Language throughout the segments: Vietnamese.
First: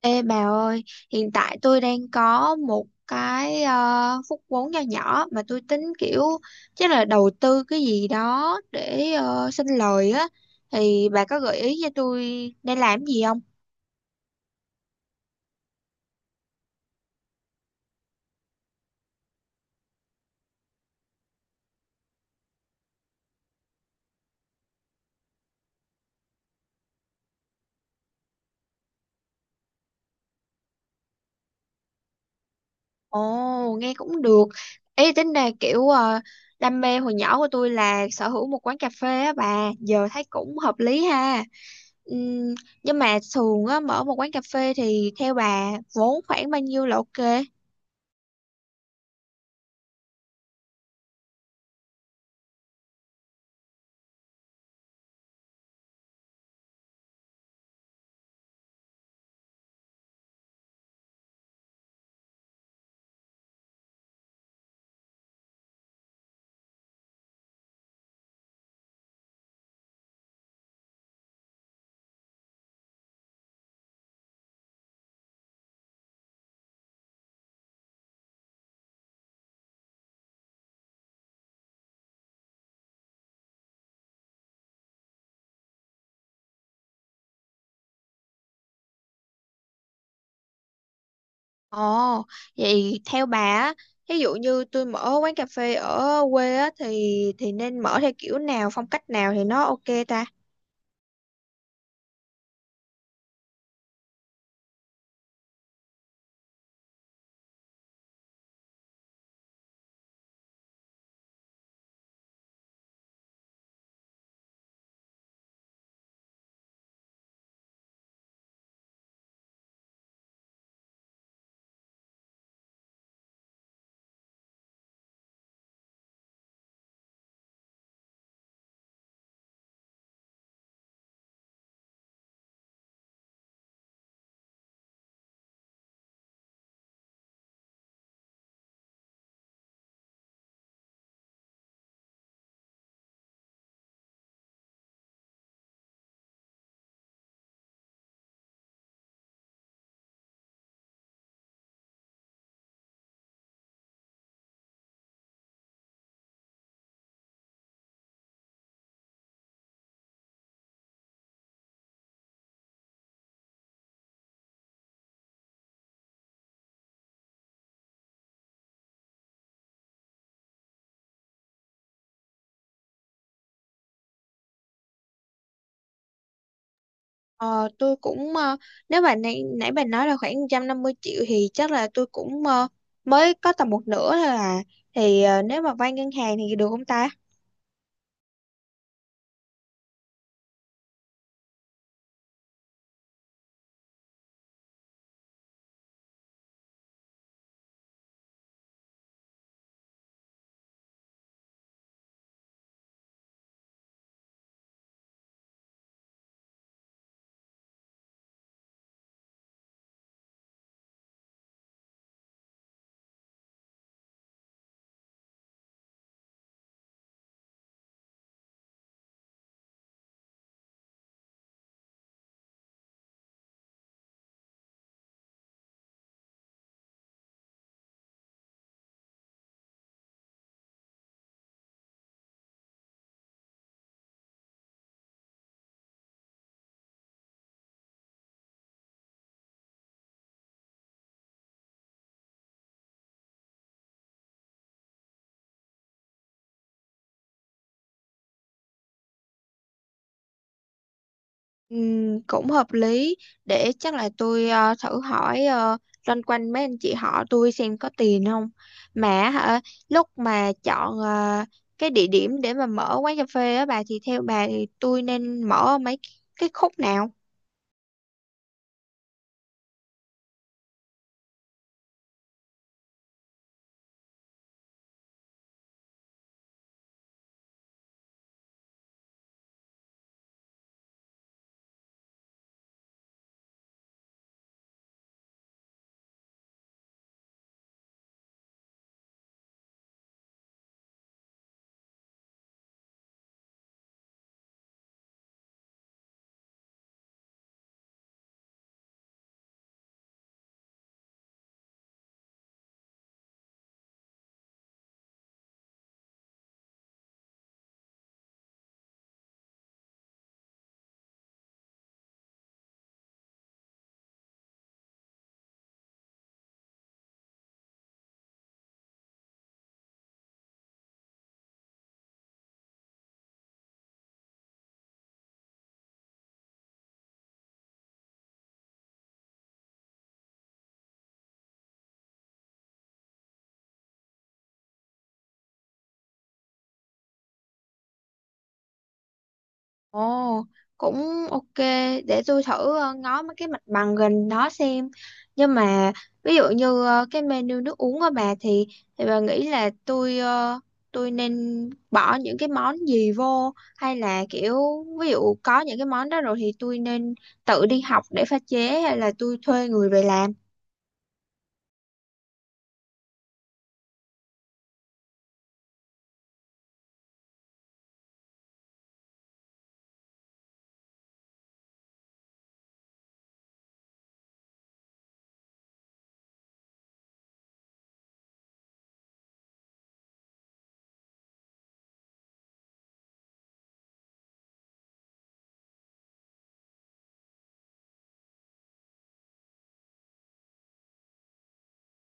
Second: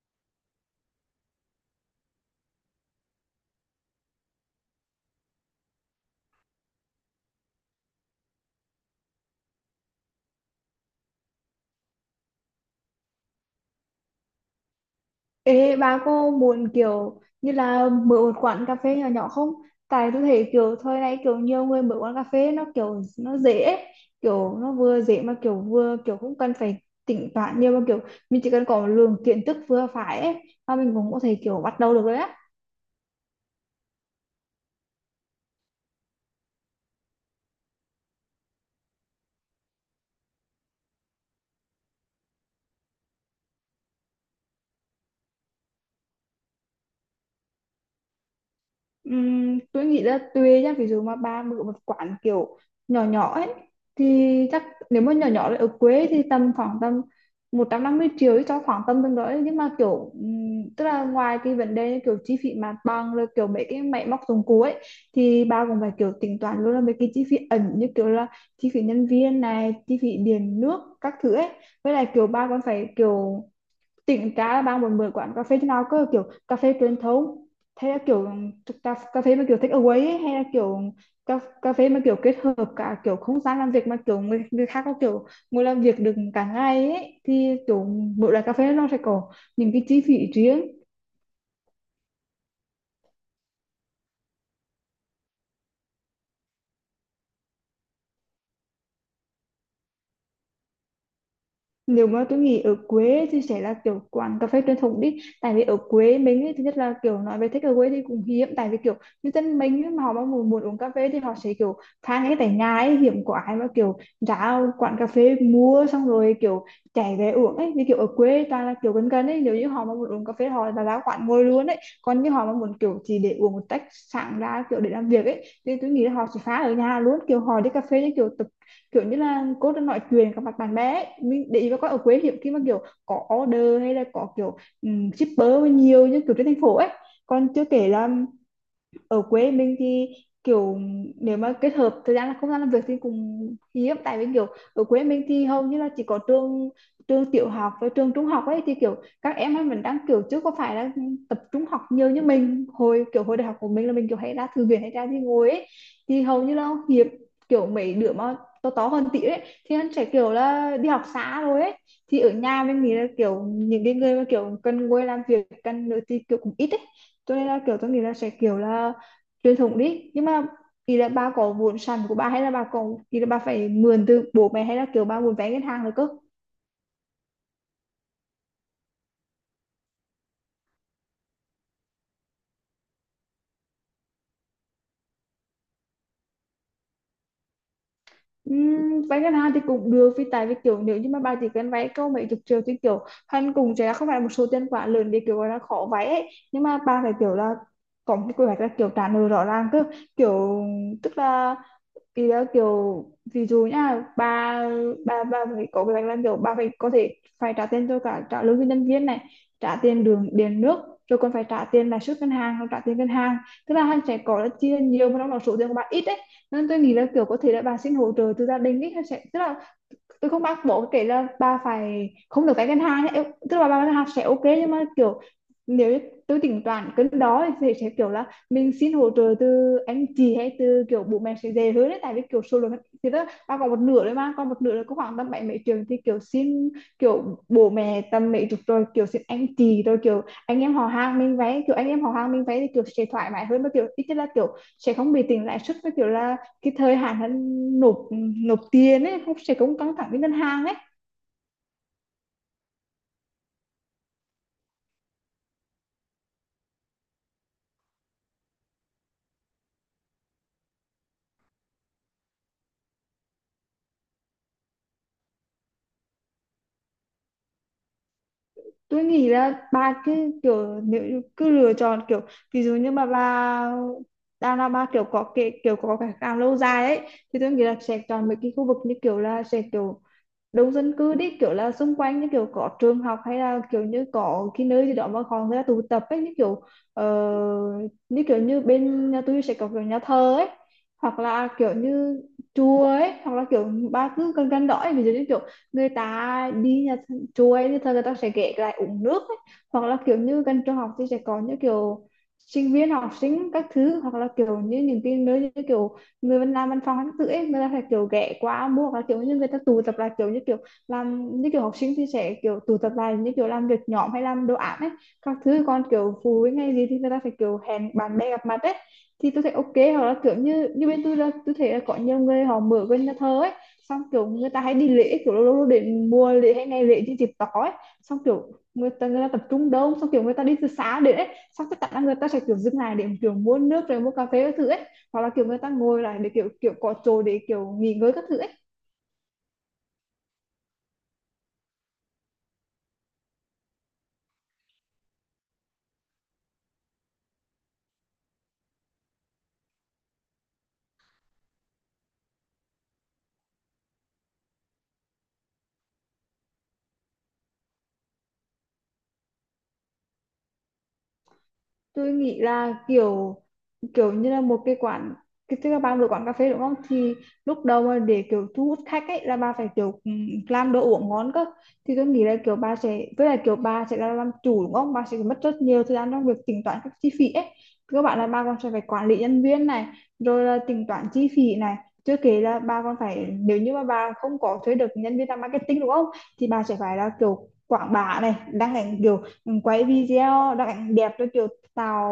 Ê bà ơi, hiện tại tôi đang có một cái phút vốn nho nhỏ mà tôi tính kiểu chắc là đầu tư cái gì đó để sinh lời á, thì bà có gợi ý cho tôi nên làm gì không? Ê, bà có muốn kiểu như là mở một quán cà phê nhỏ nhỏ không? Tại tôi thấy kiểu thời này kiểu nhiều người mở quán cà phê nó kiểu nó dễ ấy. Kiểu nó vừa dễ mà kiểu vừa kiểu không cần phải tính toán nhiều mà kiểu mình chỉ cần có lượng kiến thức vừa phải ấy mà mình cũng có thể kiểu bắt đầu được đấy á. Ồ, nghe cũng được. Ý tính là kiểu đam mê hồi nhỏ của tôi là sở hữu một quán cà phê á bà, giờ thấy cũng hợp lý ha. Ừm, nhưng mà thường á mở một quán cà phê thì theo bà vốn khoảng bao nhiêu là ok? Tôi nghĩ là tùy nhá, ví dụ mà ba mở một quán kiểu nhỏ nhỏ ấy thì chắc nếu mà nhỏ nhỏ là ở quê thì tầm khoảng tầm 150 triệu ấy, cho khoảng tầm tương đối, nhưng mà kiểu tức là ngoài cái vấn đề kiểu chi phí mặt bằng rồi kiểu mấy cái máy móc dụng cụ ấy thì ba cũng phải kiểu tính toán luôn là mấy cái chi phí ẩn như kiểu là chi phí nhân viên này, chi phí điện nước các thứ ấy. Với lại kiểu ba còn phải kiểu tỉnh ra là bạn muốn mở quán cà phê thế nào, có kiểu cà phê truyền thống, hay là kiểu cà phê mà kiểu take away ấy, hay là kiểu cà phê mà kiểu kết hợp cả kiểu không gian làm việc mà kiểu người khác có kiểu ngồi làm việc được cả ngày ấy, thì kiểu mỗi loại cà phê nó sẽ có những cái chi phí riêng. Ồ, vậy theo bà á, ví dụ như tôi mở quán cà phê ở quê á, thì nên mở theo kiểu nào, phong cách nào thì nó ok ta? Nếu mà tôi nghĩ ở quê thì sẽ là kiểu quán cà phê truyền thống đi, tại vì ở quê mình ấy, thứ nhất là kiểu nói về thích ở away thì cũng hiếm, tại vì kiểu như dân mình ấy, mà họ mà muốn uống cà phê thì họ sẽ kiểu pha ngay tại nhà ấy, hiếm có ai mà kiểu ra quán cà phê mua xong rồi kiểu chạy về uống ấy, vì kiểu ở quê toàn là kiểu gần gần ấy, nếu như họ mà muốn uống cà phê họ là ra quán ngồi luôn ấy. Còn như họ mà muốn kiểu chỉ để uống một tách sáng ra kiểu để làm việc ấy thì tôi nghĩ là họ sẽ pha ở nhà luôn, kiểu họ đi cà phê như kiểu kiểu như là cô đang nói chuyệnกับmặt bạn bè ấy. Mình để ý mà coi, ở quê hiếm khi mà kiểu có order hay là có kiểu shipper nhiều như kiểu trên thành phố ấy. Còn chưa kể là ở quê mình thì kiểu nếu mà kết hợp thời gian là không gian làm việc thì cũng hiếm, tại vì kiểu ở quê mình thì hầu như là chỉ có trường trường tiểu học và trường trung học ấy, thì kiểu các em ấy mình đang kiểu chứ có phải là tập trung học nhiều như mình hồi kiểu hồi đại học của mình là mình kiểu hay ra thư viện hay ra đi ngồi ấy, thì hầu như là hiếm kiểu mấy đứa mà to to hơn tí ấy thì anh sẽ kiểu là đi học xa rồi ấy. Thì ở nhà mình nghĩ là kiểu những cái người mà kiểu cần ngồi làm việc cần nữa thì kiểu cũng ít ấy, cho nên là kiểu tôi nghĩ là sẽ kiểu là truyền thống đi. Nhưng mà thì là bà có vốn sẵn của bà hay là bà có, thì là bà phải mượn từ bố mẹ hay là kiểu bà muốn vay ngân hàng rồi cơ? Ờ, tôi cũng nếu mà nãy nãy bà nói là khoảng 150 triệu thì chắc là tôi cũng mới có tầm một nửa thôi à. Thì nếu mà vay ngân hàng thì được không ta? Vay ngân hàng thì cũng được, vì tại vì kiểu nếu như mà bà chỉ cần vay câu mấy chục triệu thì kiểu hắn cùng sẽ không phải là một số tiền quá lớn để kiểu gọi là khó vay ấy, nhưng mà bà phải kiểu là có một cái quy hoạch là kiểu trả nợ rõ ràng cơ, kiểu tức là vì đó kiểu ví dụ nha bà, bà phải có cái là kiểu bà phải có thể phải trả tiền cho cả trả lương cho nhân viên này, trả tiền đường điện nước, rồi còn phải trả tiền lãi suất ngân hàng rồi trả tiền ngân hàng. Tức là hàng sẽ có là chia nhiều mà trong đó số tiền của bà ít ấy, nên tôi nghĩ là kiểu có thể là bà xin hỗ trợ từ gia đình ấy. Hàng sẽ tức là tôi không bắt buộc kể là bà phải không được vay ngân hàng ấy, tức là bà vay ngân hàng sẽ ok, nhưng mà kiểu nếu như tôi tính toán cái đó thì sẽ kiểu là mình xin hỗ trợ từ anh chị hay từ kiểu bố mẹ sẽ dễ hơn đấy, tại vì kiểu số lượng thì đó bà còn một nửa đấy, mà còn một nửa là có khoảng tầm bảy mấy trường thì kiểu xin kiểu bố mẹ tầm mấy chục, rồi kiểu xin anh chị, rồi kiểu anh em họ hàng mình vay, kiểu anh em họ hàng mình vay thì kiểu sẽ thoải mái hơn và kiểu ít nhất là kiểu sẽ không bị tính lãi suất, với kiểu là cái thời hạn hắn nộp nộp tiền ấy không sẽ cũng căng thẳng với ngân hàng ấy. Cũng hợp lý, để chắc là tôi thử hỏi uh, loanh quanh mấy anh chị họ tôi xem có tiền không mà. Hả, lúc mà chọn cái địa điểm để mà mở quán cà phê á bà thì theo bà thì tôi nên mở mấy cái khúc nào? Tôi nghĩ là bà cứ kiểu nếu cứ lựa chọn kiểu, ví dụ như mà bà đang là bà kiểu có cái càng lâu dài ấy thì tôi nghĩ là sẽ chọn mấy cái khu vực như kiểu là sẽ kiểu đông dân cư đi, kiểu là xung quanh như kiểu có trường học hay là kiểu như có cái nơi gì đó mà còn người ta tụ tập ấy, như kiểu ờ, như kiểu như bên nhà tôi sẽ có kiểu nhà thờ ấy, hoặc là kiểu như chùa ấy, hoặc là kiểu ba cứ gần gần đó ấy. Ví dụ như kiểu người ta đi chùa ấy thì thờ người ta sẽ ghé lại uống nước ấy. Hoặc là kiểu như gần trường học thì sẽ có những kiểu sinh viên học sinh các thứ, hoặc là kiểu như những cái nơi như kiểu người mình làm văn phòng hắn tự ấy người ta phải kiểu ghé qua mua, và kiểu như người ta tụ tập lại kiểu như kiểu làm như kiểu học sinh thì sẽ kiểu tụ tập lại như kiểu làm việc nhóm hay làm đồ án ấy các thứ, còn kiểu phụ huynh hay gì thì người ta phải kiểu hẹn bạn bè gặp mặt ấy, thì tôi thấy ok. Hoặc là kiểu như như bên tôi là tôi thấy là có nhiều người họ mở bên nhà thờ ấy, xong kiểu người ta hay đi lễ kiểu lâu lâu để mua lễ hay ngày lễ trên dịp tỏ ấy, xong kiểu người ta tập trung đông, xong kiểu người ta đi từ sáng đến ấy, xong tất cả người ta sẽ kiểu dừng lại để kiểu mua nước rồi mua cà phê các thứ ấy, hoặc là kiểu người ta ngồi lại để kiểu kiểu có chỗ để kiểu nghỉ ngơi các thứ ấy. Ồ, cũng ok, để tôi thử ngó mấy cái mặt bằng gần đó xem. Nhưng mà ví dụ như cái menu nước uống của bà thì bà nghĩ là tôi tôi nên bỏ những cái món gì vô, hay là kiểu ví dụ có những cái món đó rồi thì tôi nên tự đi học để pha chế hay là tôi thuê người về làm. Tôi nghĩ là kiểu kiểu như là một cái quán, cái tức là bà mở quán cà phê đúng không, thì lúc đầu mà để kiểu thu hút khách ấy là bà phải kiểu làm đồ uống ngon cơ. Thì tôi nghĩ là kiểu bà sẽ, với lại kiểu bà sẽ là làm chủ đúng không, bà sẽ mất rất nhiều thời gian trong việc tính toán các chi phí ấy, các bạn là bà còn sẽ phải quản lý nhân viên này, rồi là tính toán chi phí này, chưa kể là bà còn phải nếu như mà bà không có thuê được nhân viên làm marketing đúng không, thì bà sẽ phải là kiểu quảng bá này, đăng ảnh kiểu quay video đăng ảnh đẹp cho kiểu tạo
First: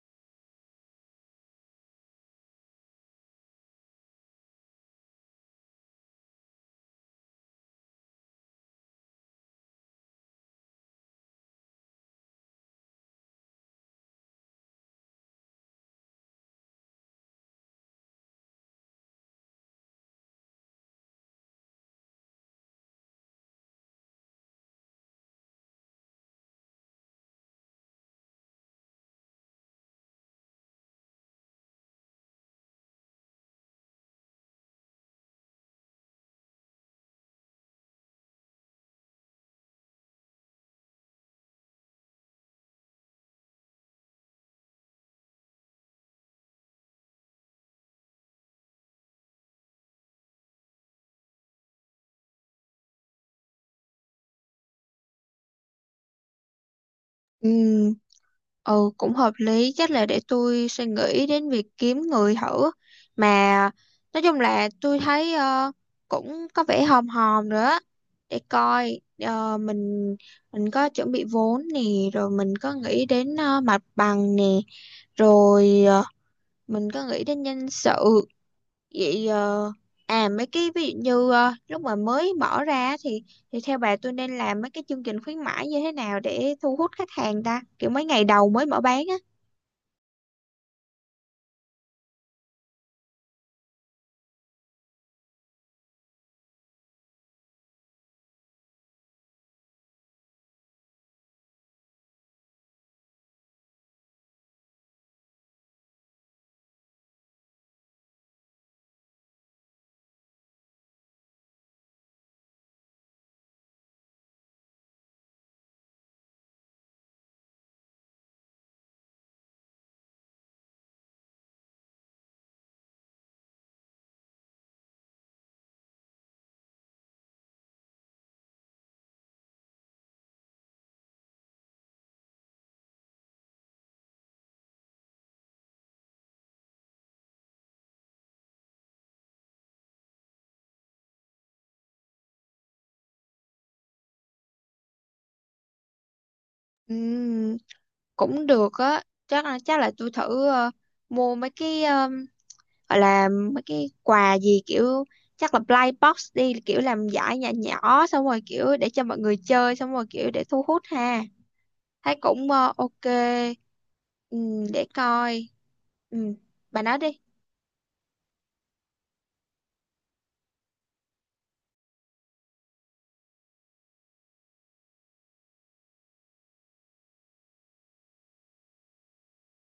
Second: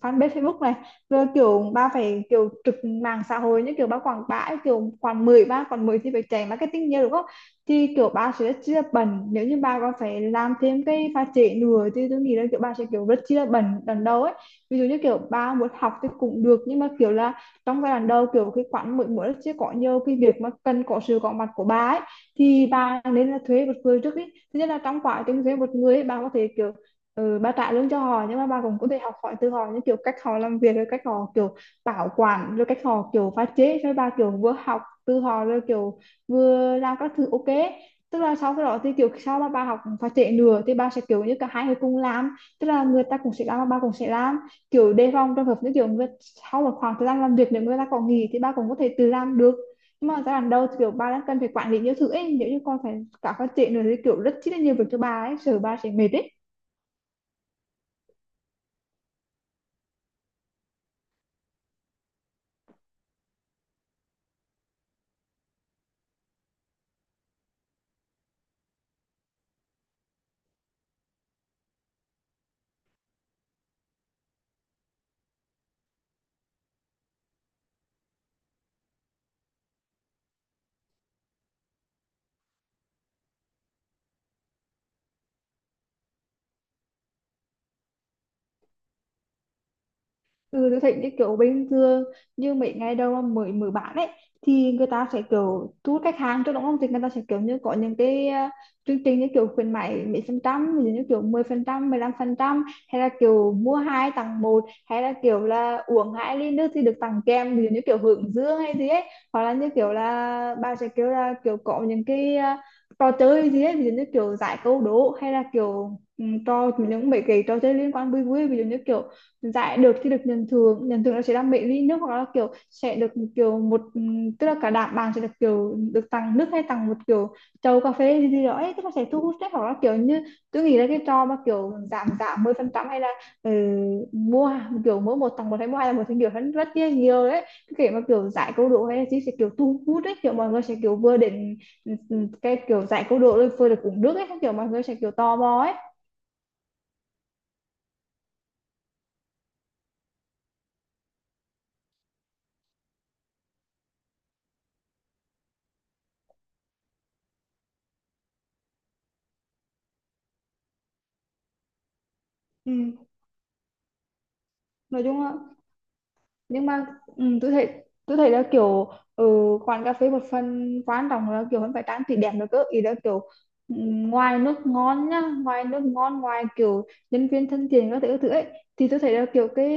fanpage Facebook này, rồi kiểu ba phải kiểu trực mạng xã hội như kiểu ba quảng bá ấy, kiểu khoảng 13 còn 10 thì phải chạy marketing nhiều đúng không, thì kiểu ba sẽ rất chi là bận, nếu như ba còn phải làm thêm cái pha trễ nữa thì tôi nghĩ là kiểu ba sẽ kiểu rất chi là bận lần đầu ấy. Ví dụ như kiểu ba muốn học thì cũng được, nhưng mà kiểu là trong giai đoạn đầu kiểu cái khoảng mỗi mỗi sẽ có nhiều cái việc mà cần có sự có mặt của bà ấy, thì ba nên là thuê một người trước đi. Thứ nhất là trong quá trình thuê một người ấy, bà có thể kiểu ba trả lương cho họ nhưng mà ba cũng có thể học hỏi từ họ những kiểu cách họ làm việc rồi cách họ kiểu bảo quản rồi cách họ kiểu pha chế, rồi ba kiểu vừa học từ họ rồi kiểu vừa làm các thứ ok. Tức là sau cái đó thì kiểu sau mà ba học pha chế nữa thì ba sẽ kiểu như cả hai người cùng làm, tức là người ta cũng sẽ làm và ba cũng sẽ làm, kiểu đề phòng trường hợp như kiểu người sau một khoảng thời gian làm việc nếu người ta có nghỉ thì ba cũng có thể tự làm được. Nhưng mà giai đoạn đầu thì kiểu ba đang cần phải quản lý nhiều thứ ấy, nếu như con phải cả phát triển nữa thì kiểu rất chi là nhiều việc cho ba ấy, sợ ba sẽ mệt ấy. Ừ. Ừ, cũng hợp lý, chắc là để tôi suy nghĩ đến việc kiếm người thử. Mà nói chung là tôi thấy cũng có vẻ hòm hòm nữa á, để coi mình có chuẩn bị vốn nè, rồi mình có nghĩ đến mặt bằng nè, rồi mình có nghĩ đến nhân sự. Vậy à mấy cái ví dụ như lúc mà mới mở ra thì theo bà tôi nên làm mấy cái chương trình khuyến mãi như thế nào để thu hút khách hàng ta, kiểu mấy ngày đầu mới mở bán á? Ừ, tôi thấy như kiểu bình thường, như mấy ngày đầu mà mới mở bán ấy thì người ta sẽ kiểu thu hút khách hàng trước đúng không, thì người ta sẽ kiểu như có những cái chương trình như kiểu khuyến mãi mấy phần trăm, ví dụ như kiểu 10%, 15%, hay là kiểu mua hai tặng một, hay là kiểu là uống hai ly nước thì được tặng kem, ví dụ như kiểu hướng dương hay gì ấy. Hoặc là như kiểu là bà sẽ kiểu là kiểu có những cái trò chơi gì ấy, ví dụ như kiểu giải câu đố hay là kiểu trò những mấy cái trò chơi liên quan vui vui, ví dụ như kiểu giải được thì được nhận thưởng, nhận thưởng là sẽ làm mấy ly nước, hoặc là kiểu sẽ được kiểu một tức là cả đám bạn sẽ được kiểu được tặng nước hay tặng một kiểu chầu cà phê gì gì đó ấy, tức là sẽ thu hút đấy. Hoặc là kiểu như tôi nghĩ là cái trò mà kiểu giảm giảm 10%, hay là ừ, mua kiểu mỗi một tặng một hay mua hai là một thì kiểu hơn rất là nhiều đấy, cái kiểu mà kiểu giải câu đố hay là gì sẽ kiểu thu hút đấy, kiểu mọi người sẽ kiểu vừa đến cái kiểu giải câu đố rồi vừa được uống nước ấy, kiểu mọi người sẽ kiểu tò mò ấy. Ừm, cũng được á, chắc là tôi thử mua mấy cái gọi là mấy cái quà gì, kiểu chắc là blind box đi, kiểu làm giải nhỏ nhỏ xong rồi kiểu để cho mọi người chơi xong rồi kiểu để thu hút ha, thấy cũng Ừ. Ok. Để Nói chung là, coi. Ừm, nhưng bà mà nói đi. Tôi thấy, tôi thấy là kiểu ừ, quán cà phê một phần quan trọng là kiểu vẫn phải trang trí đẹp nữa cơ, ý là kiểu ừ, ngoài nước ngon nhá, ngoài nước ngon, ngoài kiểu nhân viên thân thiện các thứ ấy, thì tôi thấy là kiểu cái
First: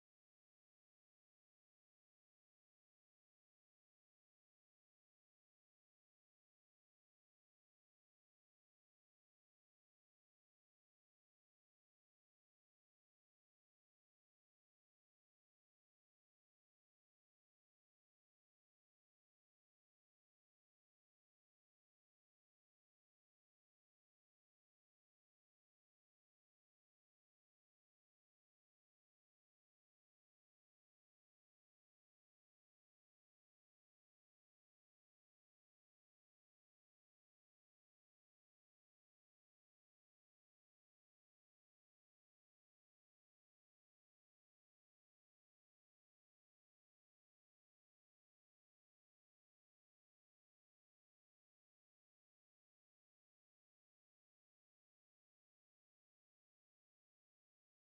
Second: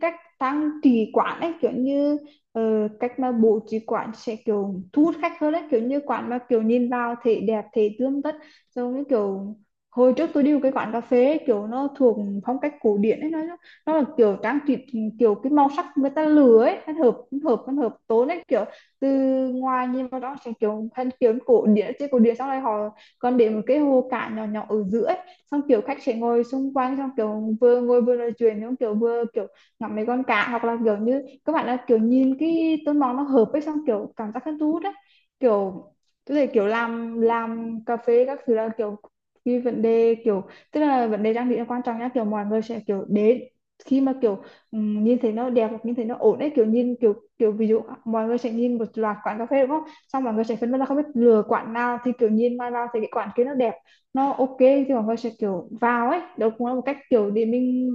cách trang trí quán ấy kiểu như cách mà bố trí quán sẽ kiểu thu hút khách hơn ấy, kiểu như quán mà kiểu nhìn vào thấy đẹp, thấy tươm tất, giống như kiểu hồi trước tôi đi một cái quán cà phê ấy, kiểu nó thuộc phong cách cổ điển ấy, nó là kiểu trang trí kiểu cái màu sắc người ta lừa ấy, nó hợp nó hợp nó hợp tốn ấy, kiểu từ ngoài nhìn vào đó sẽ kiểu thân kiểu cổ điển trên cổ điển, xong rồi họ còn để một cái hồ cả nhỏ nhỏ ở giữa ấy. Xong kiểu khách sẽ ngồi xung quanh, xong kiểu vừa ngồi vừa nói chuyện, xong kiểu vừa kiểu ngắm mấy con cá, hoặc là kiểu như các bạn là kiểu nhìn cái tôn màu nó hợp ấy, xong kiểu cảm giác hứng thú đấy, kiểu tức là kiểu làm cà phê các thứ là kiểu cái vấn đề kiểu, tức là vấn đề trang bị là quan trọng nhá, kiểu mọi người sẽ kiểu đến khi mà kiểu nhìn thấy nó đẹp hoặc nhìn thấy nó ổn ấy, kiểu nhìn kiểu kiểu ví dụ mọi người sẽ nhìn một loạt quán cà phê đúng không, xong mọi người sẽ phân vân là không biết lựa quán nào, thì kiểu nhìn mai vào thì cái quán kia nó đẹp, nó ok thì mọi người sẽ kiểu vào ấy, đó cũng là một cách kiểu để mình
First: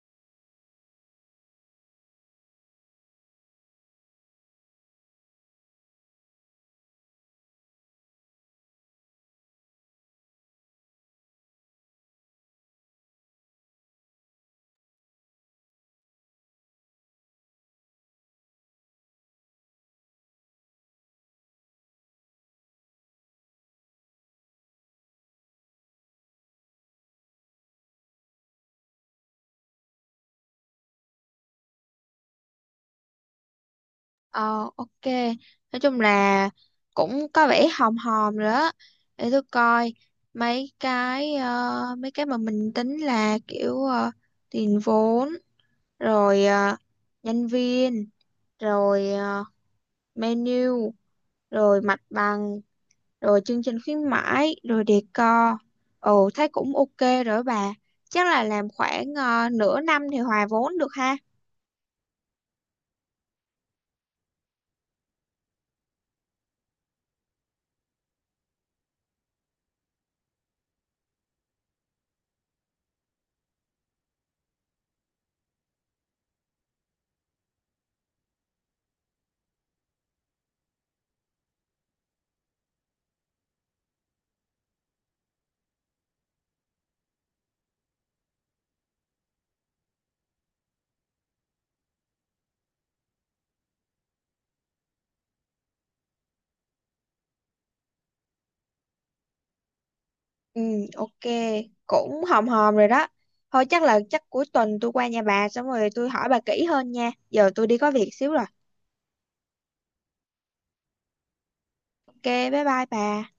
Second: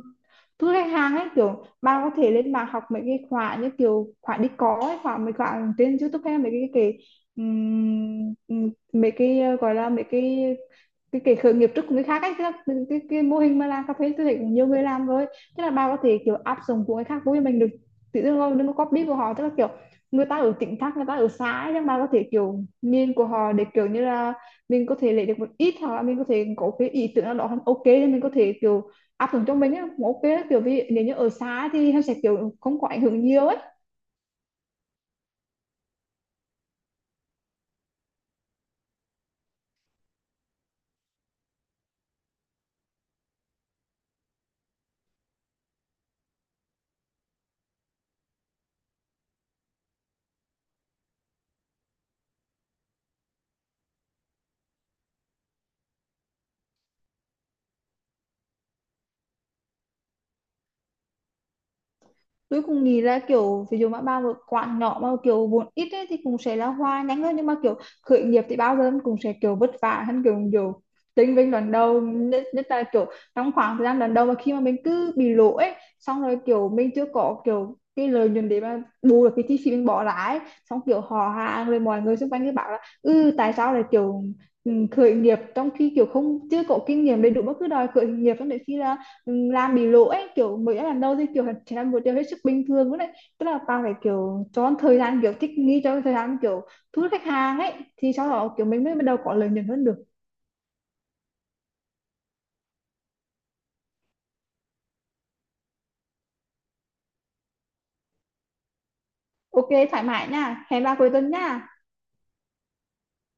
thu khách hàng ấy. Kiểu bạn có thể lên mạng học mấy cái khóa như kiểu khóa đi có ấy, khóa mấy khóa trên YouTube hay mấy cái ừm, mấy cái gọi là mấy cái cái khởi nghiệp trước của người khác ấy, cái mô hình mà làm cà phê tôi thấy cũng nhiều người làm rồi. Tức là bà có thể kiểu áp dụng của người khác với mình được, tự dưng rồi đừng có copy của họ, tức là kiểu người ta ở tỉnh khác, người ta ở xã ấy, nhưng bà có thể kiểu nhìn của họ để kiểu như là mình có thể lấy được một ít, hoặc là mình có thể có cái ý tưởng nào đó không ok thì mình có thể kiểu áp dụng cho mình á, ok á. Kiểu vì nếu như ở xã thì nó sẽ kiểu không có ảnh hưởng nhiều ấy. Ờ ok. Nói chung là cũng có vẻ hòm hòm rồi đó. Để tôi coi mấy cái mấy cái mà mình tính là kiểu tiền vốn, rồi nhân viên, rồi menu, rồi mặt bằng, rồi chương trình khuyến mãi, rồi decor. Ồ thấy cũng ok rồi đó bà. Chắc là làm khoảng nửa năm thì hòa vốn được ha. Tôi cũng nghĩ là kiểu ví dụ mà bao một quán nhỏ mà kiểu vốn ít ấy, thì cũng sẽ là hoa nhanh hơn, nhưng mà kiểu khởi nghiệp thì bao giờ cũng sẽ kiểu vất vả hơn kiểu kiểu tính bên đoạn đầu nhất, nhất là kiểu trong khoảng thời gian đoạn đầu mà khi mà mình cứ bị lỗ ấy, xong rồi kiểu mình chưa có kiểu cái lợi nhuận để mà bù được cái chi phí mình bỏ ra ấy, xong kiểu họ hàng rồi mọi người xung quanh cứ bảo là ừ tại sao lại kiểu khởi nghiệp trong khi kiểu không chưa có kinh nghiệm đầy đủ mà cứ đòi khởi nghiệp, xong đến khi là làm bị lỗ ấy kiểu mới làm đâu thì kiểu chỉ là một điều hết sức bình thường đấy, tức là tao phải kiểu cho thời gian kiểu thích nghi, cho thời gian kiểu thu hút khách hàng ấy, thì sau đó kiểu mình mới bắt đầu có lợi nhuận hơn được. Ừ, ok, cũng hòm hòm rồi đó. Thôi chắc là chắc cuối tuần tôi qua nhà bà xong rồi tôi hỏi bà kỹ hơn nha. Giờ tôi đi có việc xíu rồi. Ok thoải mái nha, hẹn ba cuối tuần nha. Ok, bye bye bà.